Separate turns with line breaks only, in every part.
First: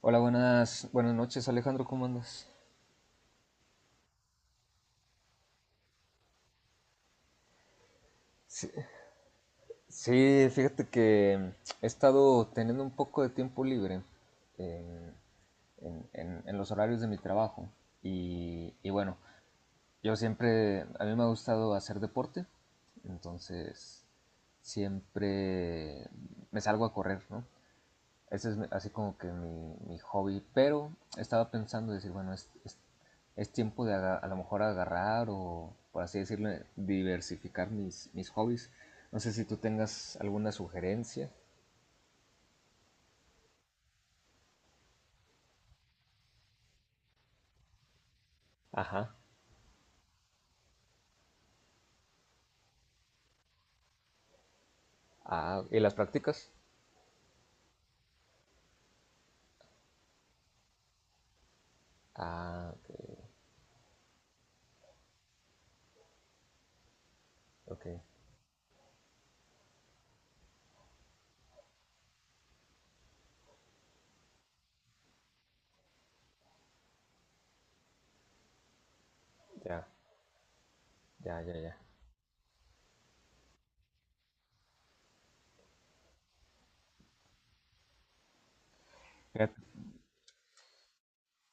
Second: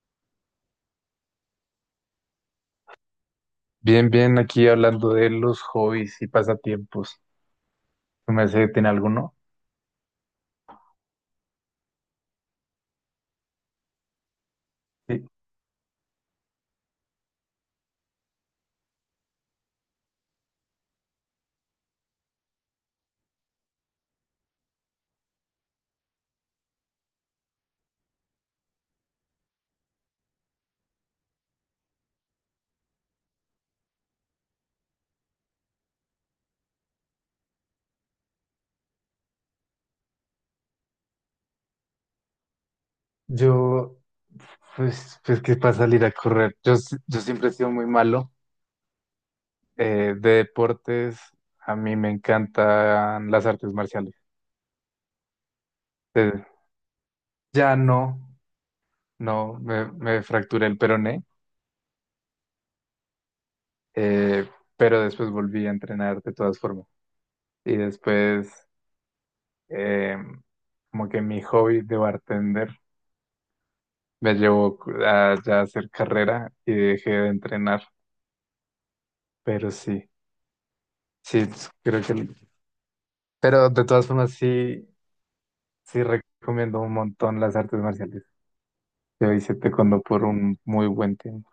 Hola, buenas, buenas noches, Alejandro, ¿cómo andas?
Bien, bien, aquí hablando de los hobbies y pasatiempos. ¿Tú me hace
Sí,
tiene alguno?
sí, fíjate que he estado teniendo un poco de tiempo libre eh,
Sí.
en los horarios de mi trabajo y bueno, yo siempre, a mí me ha gustado hacer deporte, entonces siempre me salgo a correr, ¿no? Ese es así como que mi hobby. Pero estaba pensando decir, bueno, es tiempo de a lo mejor agarrar o, por así decirlo, diversificar mis hobbies. No sé si tú tengas alguna sugerencia.
Yo, pues, que para salir a correr. Yo, yo siempre he sido muy malo,
Ajá.
de deportes, a mí me encantan las artes marciales.
Ah, ¿y las
Eh,
prácticas?
ya no, no, me fracturé el peroné,
Ah, ok,
eh, pero después volví a entrenar de todas formas. Y
ok.
después, eh, como que mi hobby de bartender me llevó a ya hacer carrera y dejé de entrenar, pero
Ya,
sí,
ya,
sí,
ya,
pues,
ya.
pero de todas formas sí, sí recomiendo un montón las artes marciales. Yo hice
Fíjate,
taekwondo por un muy buen tiempo.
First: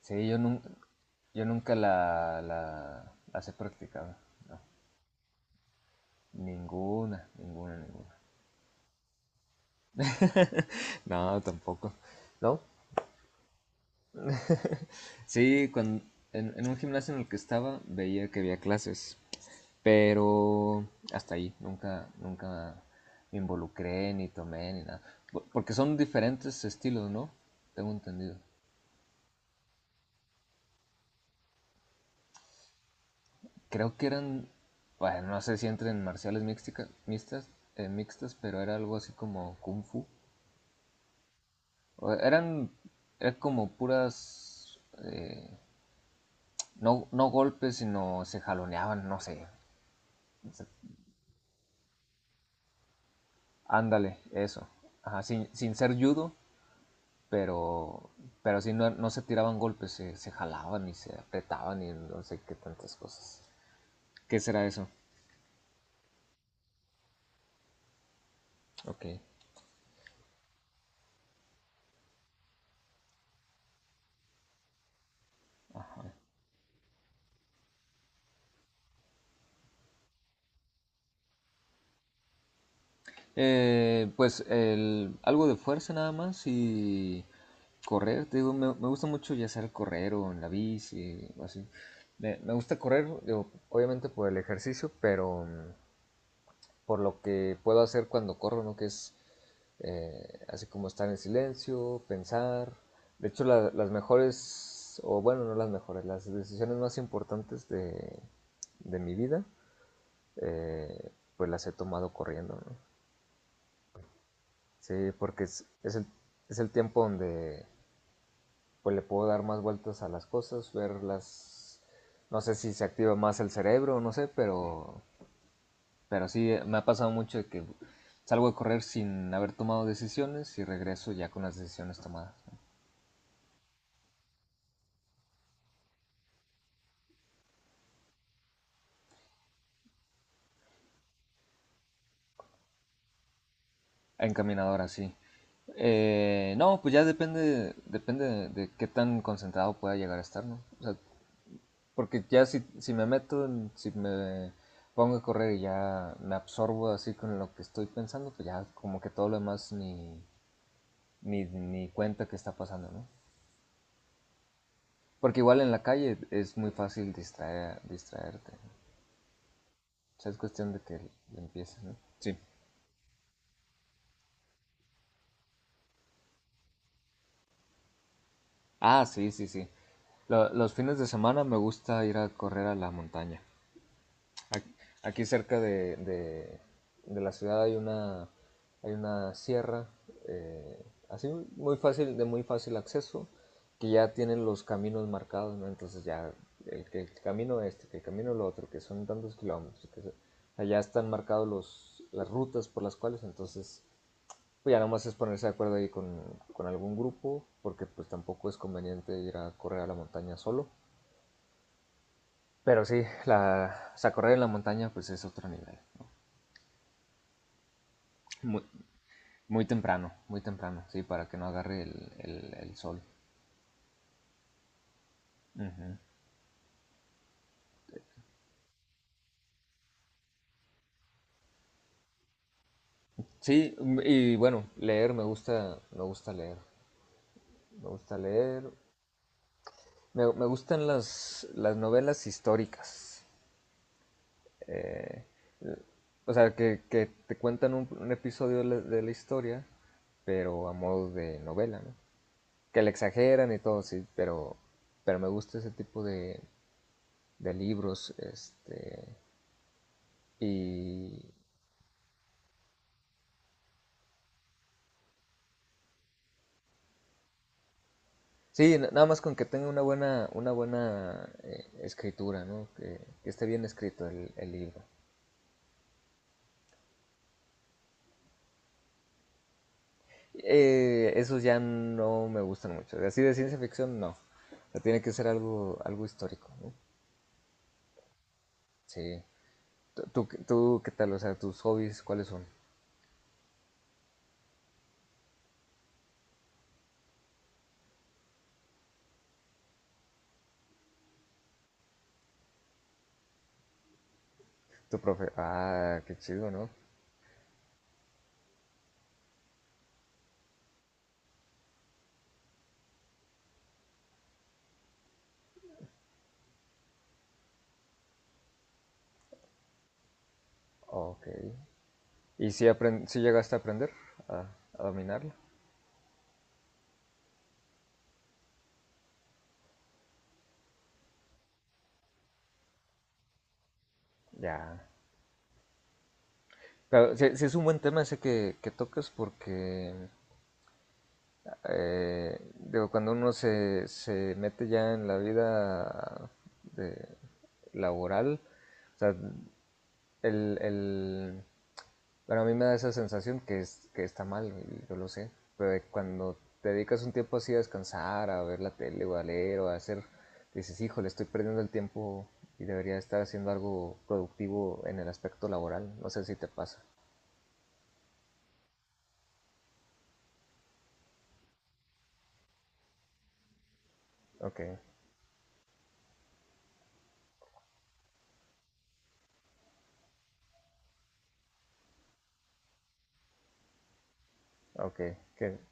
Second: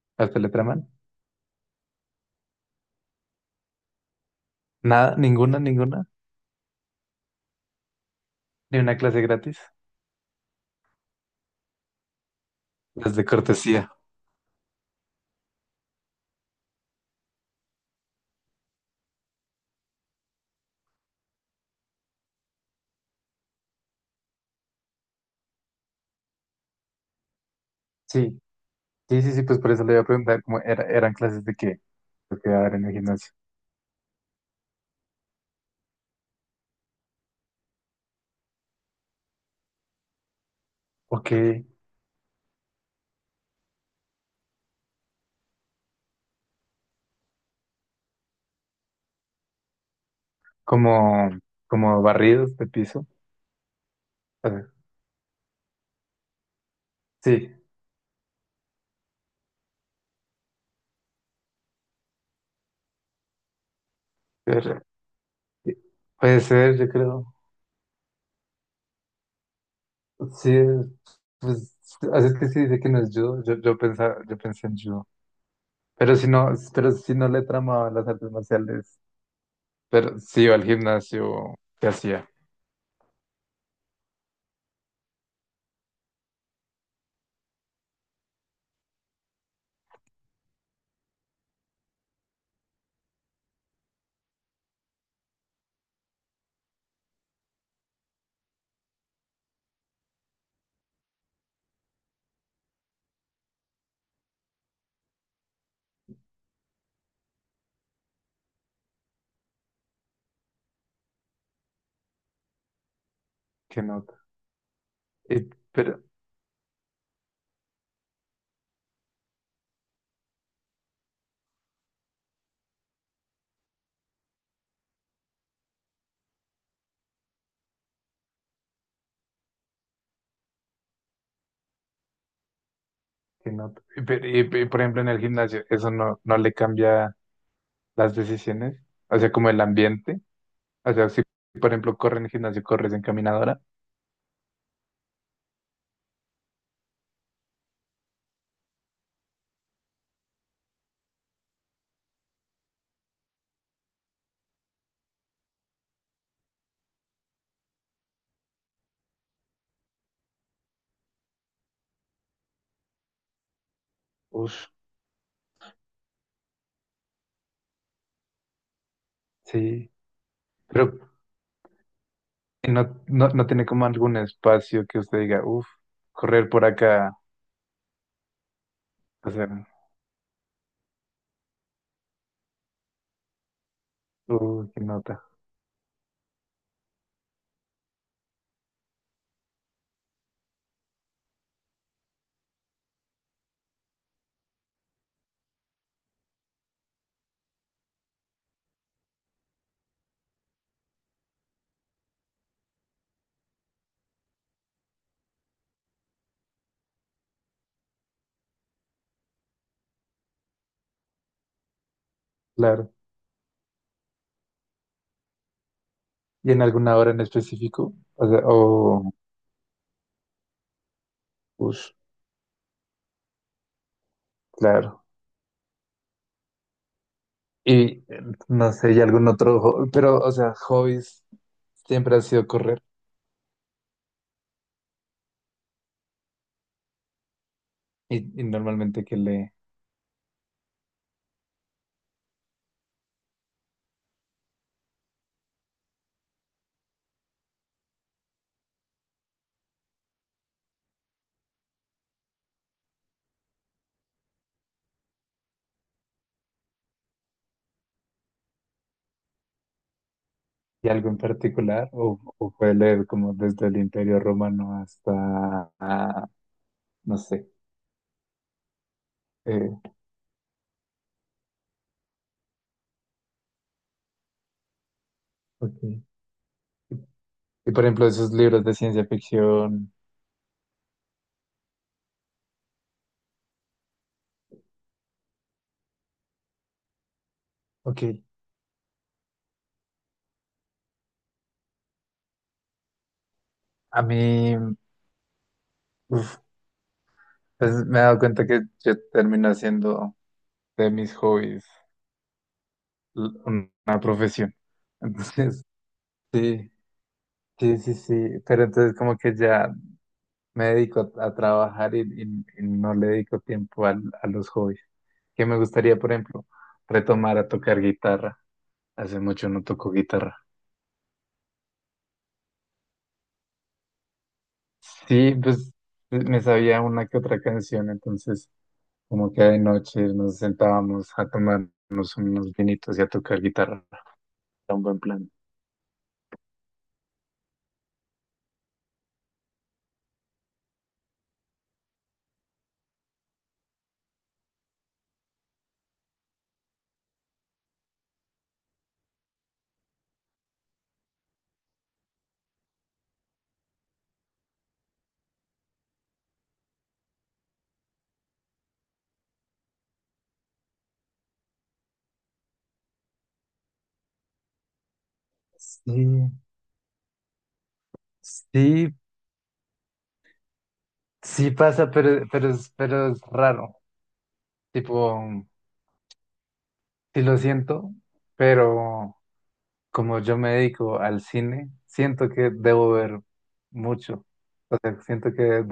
sí,
¿Hasta le traman?
yo nunca las he practicado. No,
Nada, ninguna, ninguna,
ninguna, ninguna, ninguna.
ni una clase gratis,
No, tampoco. No,
las de cortesía.
sí, en un gimnasio en el que estaba veía que había clases, pero hasta ahí, nunca, nunca me involucré, ni tomé, ni nada. Porque son diferentes estilos, ¿no? Tengo entendido.
Sí, sí, sí, sí, pues por eso le iba a preguntar cómo eran clases de qué, lo que iba a dar en el gimnasio.
Creo que eran, bueno, no sé si entran en marciales mixtas, mixtas, pero era algo así como kung fu.
Ok,
O eran, eran como puras, eh, no, no golpes, sino se jaloneaban, no sé.
como, como barridos de piso.
Ándale,
A
eso.
ver,
Ajá, sin, sin ser judo,
sí,
pero, pero sí no, no se tiraban golpes, se jalaban y se apretaban y no sé qué tantas cosas. ¿Qué será
pero-
eso?
sí, puede ser, yo creo.
Ok.
Sí, pues, así es que sí dice que no es judo, yo, pensaba, yo pensé en judo. Pero si no le tramaba las artes marciales, pero sí iba al gimnasio, ¿qué hacía?
Pues algo de fuerza nada más y correr. Te digo, me gusta mucho ya sea correr o en la bici o así. Me gusta correr, digo, obviamente por el ejercicio, pero... mm, por lo que puedo hacer cuando corro, ¿no? Que es así como estar en silencio, pensar. De hecho, las mejores, o bueno, no las mejores, las decisiones más importantes de mi vida, eh, pues las he tomado corriendo, ¿no?
¿Qué nota?
Sí,
Y,
porque es
pero,
es el tiempo donde pues le puedo dar más vueltas a las cosas, verlas, no sé si se activa más el cerebro, no sé, pero sí, me ha pasado mucho de que salgo a correr sin haber tomado decisiones y regreso ya con las decisiones tomadas, ¿no?
¿qué nota? Y, por ejemplo, en el gimnasio, ¿eso no, no le cambia las decisiones? O sea, como el ambiente. O sea, si por ejemplo corre en el gimnasio, corres en caminadora.
Encaminadora, sí. No, pues ya depende, depende de qué tan concentrado pueda llegar a estar, ¿no? O sea, porque ya si, si me meto, si me pongo a correr y ya me absorbo así con lo que estoy pensando, pues ya como que todo lo demás ni, ni, ni cuenta que está pasando, ¿no?
Uf,
Porque igual en la calle es muy fácil distraer, distraerte, ¿no?
sí.
O sea, es cuestión de
Pero
que le empieces, ¿no? Sí.
no, no, no tiene como algún espacio que usted diga, uf, correr por acá,
Ah, sí, sí,
hacer
sí. Los fines de semana me gusta ir a correr a la montaña.
uy,
Ac-
qué nota,
Aquí cerca de, de la ciudad hay una sierra, así muy fácil, de muy fácil acceso, que ya tienen los caminos marcados, ¿no? Entonces ya que el camino este, que el camino lo otro, que son tantos kilómetros, allá están marcados las rutas por las cuales, entonces pues ya nomás es ponerse de acuerdo ahí con algún grupo, porque pues tampoco es conveniente ir a correr a la montaña solo. Pero
claro.
sí, o sea, correr en la montaña pues es otro nivel, ¿no?
¿Y en alguna hora en específico? O sea,
Muy,
o,
muy temprano, sí, para que no agarre
ush,
el sol.
claro.
Ujú.
Y no sé, y algún otro, pero, o sea, hobbies siempre ha sido correr.
Sí, y bueno, leer, me gusta leer, me gusta
Y
leer.
normalmente que lee,
Me gustan las novelas históricas. Eh, O sea, que te cuentan un episodio de la historia, pero a modo de novela, ¿no? Que le exageran y todo, sí, pero me gusta ese tipo de libros, este,
y algo en
y
particular, o puede leer como desde el Imperio Romano hasta, ah, no sé.
sí, nada más con que tenga
eh,
una buena escritura, ¿no? Que esté bien escrito el libro.
ok. Y por ejemplo, esos libros de ciencia ficción.
Esos ya no me gustan mucho, así de ciencia ficción no. O sea, tiene que ser algo, algo histórico, ¿no?
Ok.
Sí. Tú, ¿qué tal? O sea, tus hobbies, ¿cuáles son?
A mí, uf, pues me he dado cuenta que yo termino haciendo de mis hobbies una profesión.
Tu profe.
Entonces,
Ah, qué chido, ¿no?
sí, sí, sí, sí, pero entonces como que ya me dedico a trabajar y, y no le dedico tiempo a los hobbies. Que me gustaría, por ejemplo, retomar a tocar guitarra. Hace mucho no toco guitarra.
Ok. ¿Y si, si llegaste a aprender a, a dominarlo?
Sí, pues me sabía una que otra canción, entonces como que de noche nos sentábamos a tomarnos unos vinitos y a tocar guitarra. Era un
Ya.
buen plan.
Claro, sí, sí es un buen tema ese que tocas porque, digo, cuando uno se, se mete ya en la vida de- laboral, o sea, el, el, pero a mí me da esa sensación que, es, que está mal, y yo lo sé. Pero de cuando te dedicas un tiempo así a descansar, a ver la tele o a leer o a hacer, dices, híjole, estoy perdiendo el tiempo y debería estar haciendo algo productivo en el aspecto laboral. No sé
Sí,
si te pasa.
sí, sí pasa, pero, pero es raro.
Ok,
Tipo, sí lo siento, pero como yo me dedico al cine, siento que debo ver mucho. O
ok,
sea, siento
que,
que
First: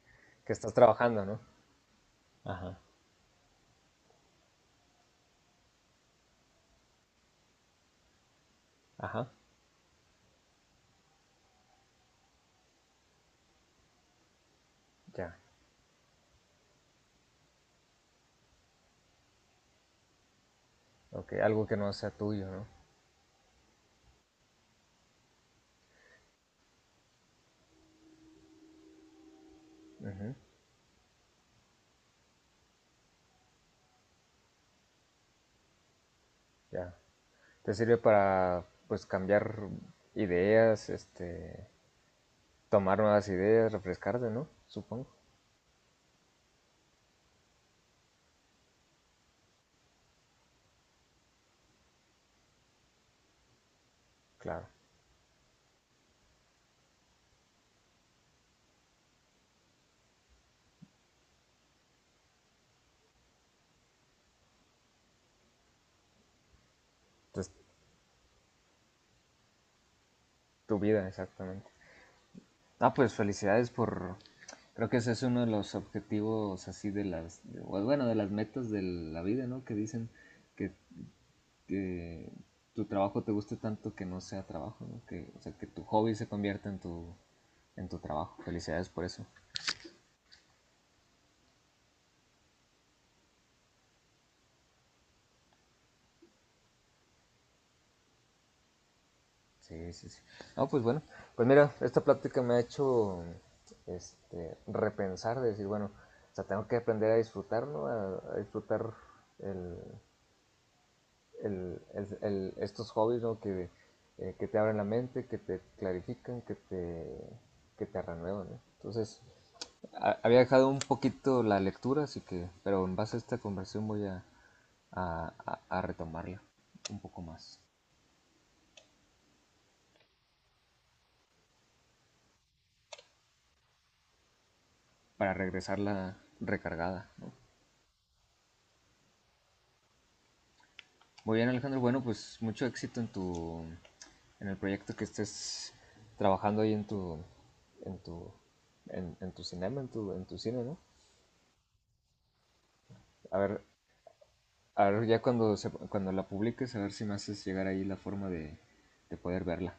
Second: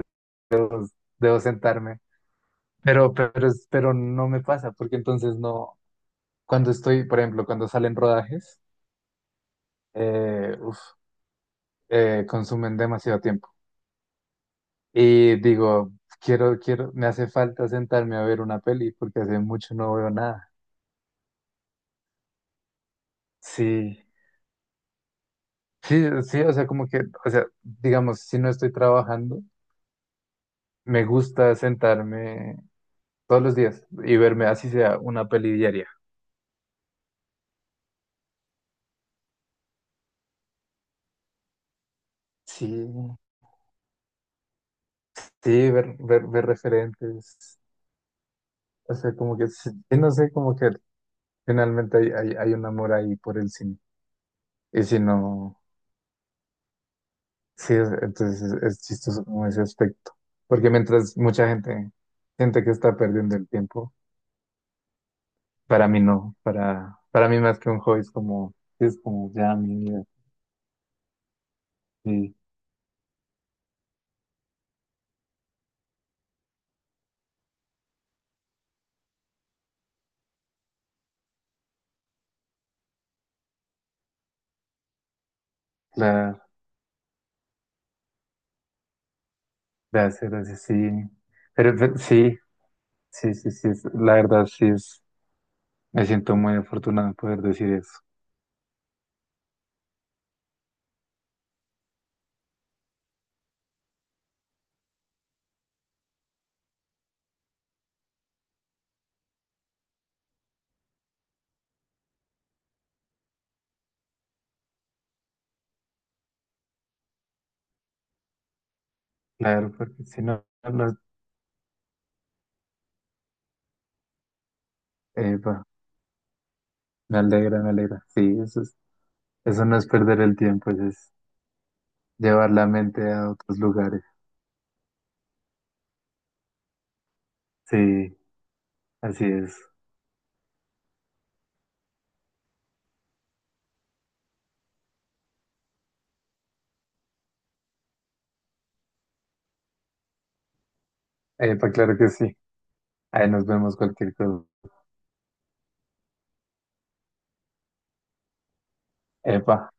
que estás trabajando, ¿no?
debo sentarme.
Ajá,
Pero, pero no me pasa, porque entonces no. Cuando estoy, por ejemplo, cuando salen rodajes,
ajá,
uf, consumen demasiado tiempo.
ya.
Y digo, quiero, quiero, me hace falta sentarme a ver una peli, porque hace mucho no veo nada.
Ok, algo que no sea tuyo, ¿no?
Sí, sí, sí, o sea, como que, o sea, digamos, si no estoy trabajando.
Ujú,
Me gusta sentarme todos los días y verme así sea una peli diaria.
ya. Te sirve para, pues, cambiar ideas, este,
Sí,
tomar nuevas ideas, refrescarte, ¿no? Supongo.
sí, ver, ver, ver referentes. O sea, como que, sí, sí, no sé, como que finalmente hay, hay, hay un amor ahí por el cine.
Claro.
Y si no, sí, entonces es chistoso como ese aspecto. Porque mientras mucha gente siente que está perdiendo el tiempo, para mí no. Para mí
Entonces,
más que un hobby es como ya mi vida.
tu vida, exactamente.
Y
Ah, pues felicidades por... Creo que ese es uno de los objetivos así de las... de- bueno, de las metas de la vida, ¿no? Que dicen que, que tu trabajo te guste tanto que no sea trabajo, ¿no? Que, o sea, que tu hobby se
la,
convierta en tu trabajo. Felicidades por eso.
de hacer así, sí. Pero sí. Sí, sí, sí, la verdad sí es, me siento muy afortunado de poder decir eso.
Sí, sí, sí. No, pues bueno, pues mira, esta plática me ha hecho este, repensar, de decir, bueno, o sea, tengo que aprender a disfrutar, ¿no? A disfrutar el, estos hobbies, ¿no? Que te abren la mente, que te clarifican, que te renuevan, ¿no? Entonces,
Claro, porque si
había
no,
dejado un
no,
poquito la lectura, así que, pero en base a esta conversación voy a,
epa,
a retomarla un
me
poco más,
alegra, me alegra. Sí, eso es, eso no es perder el tiempo, eso es llevar la mente a otros lugares.
para regresarla recargada, ¿no?
Sí, así es.
Muy bien, Alejandro. Bueno, pues mucho éxito en tu, en el proyecto que estés trabajando ahí en tu, en tu, en tu cinema, en tu cine, ¿no?
Epa, claro que sí. Ahí
A
nos
ver,
vemos cualquier cosa.
a ver ya cuando se, cuando la publiques, a ver si me haces llegar ahí la forma de poder
Epa,
verla.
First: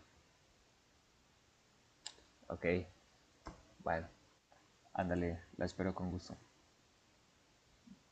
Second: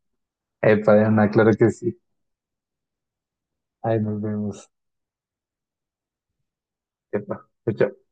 epa, Diana, claro que sí.
Ok,
Ahí
bueno,
nos vemos.
ándale, la espero con gusto.
Epa, chao. Chao.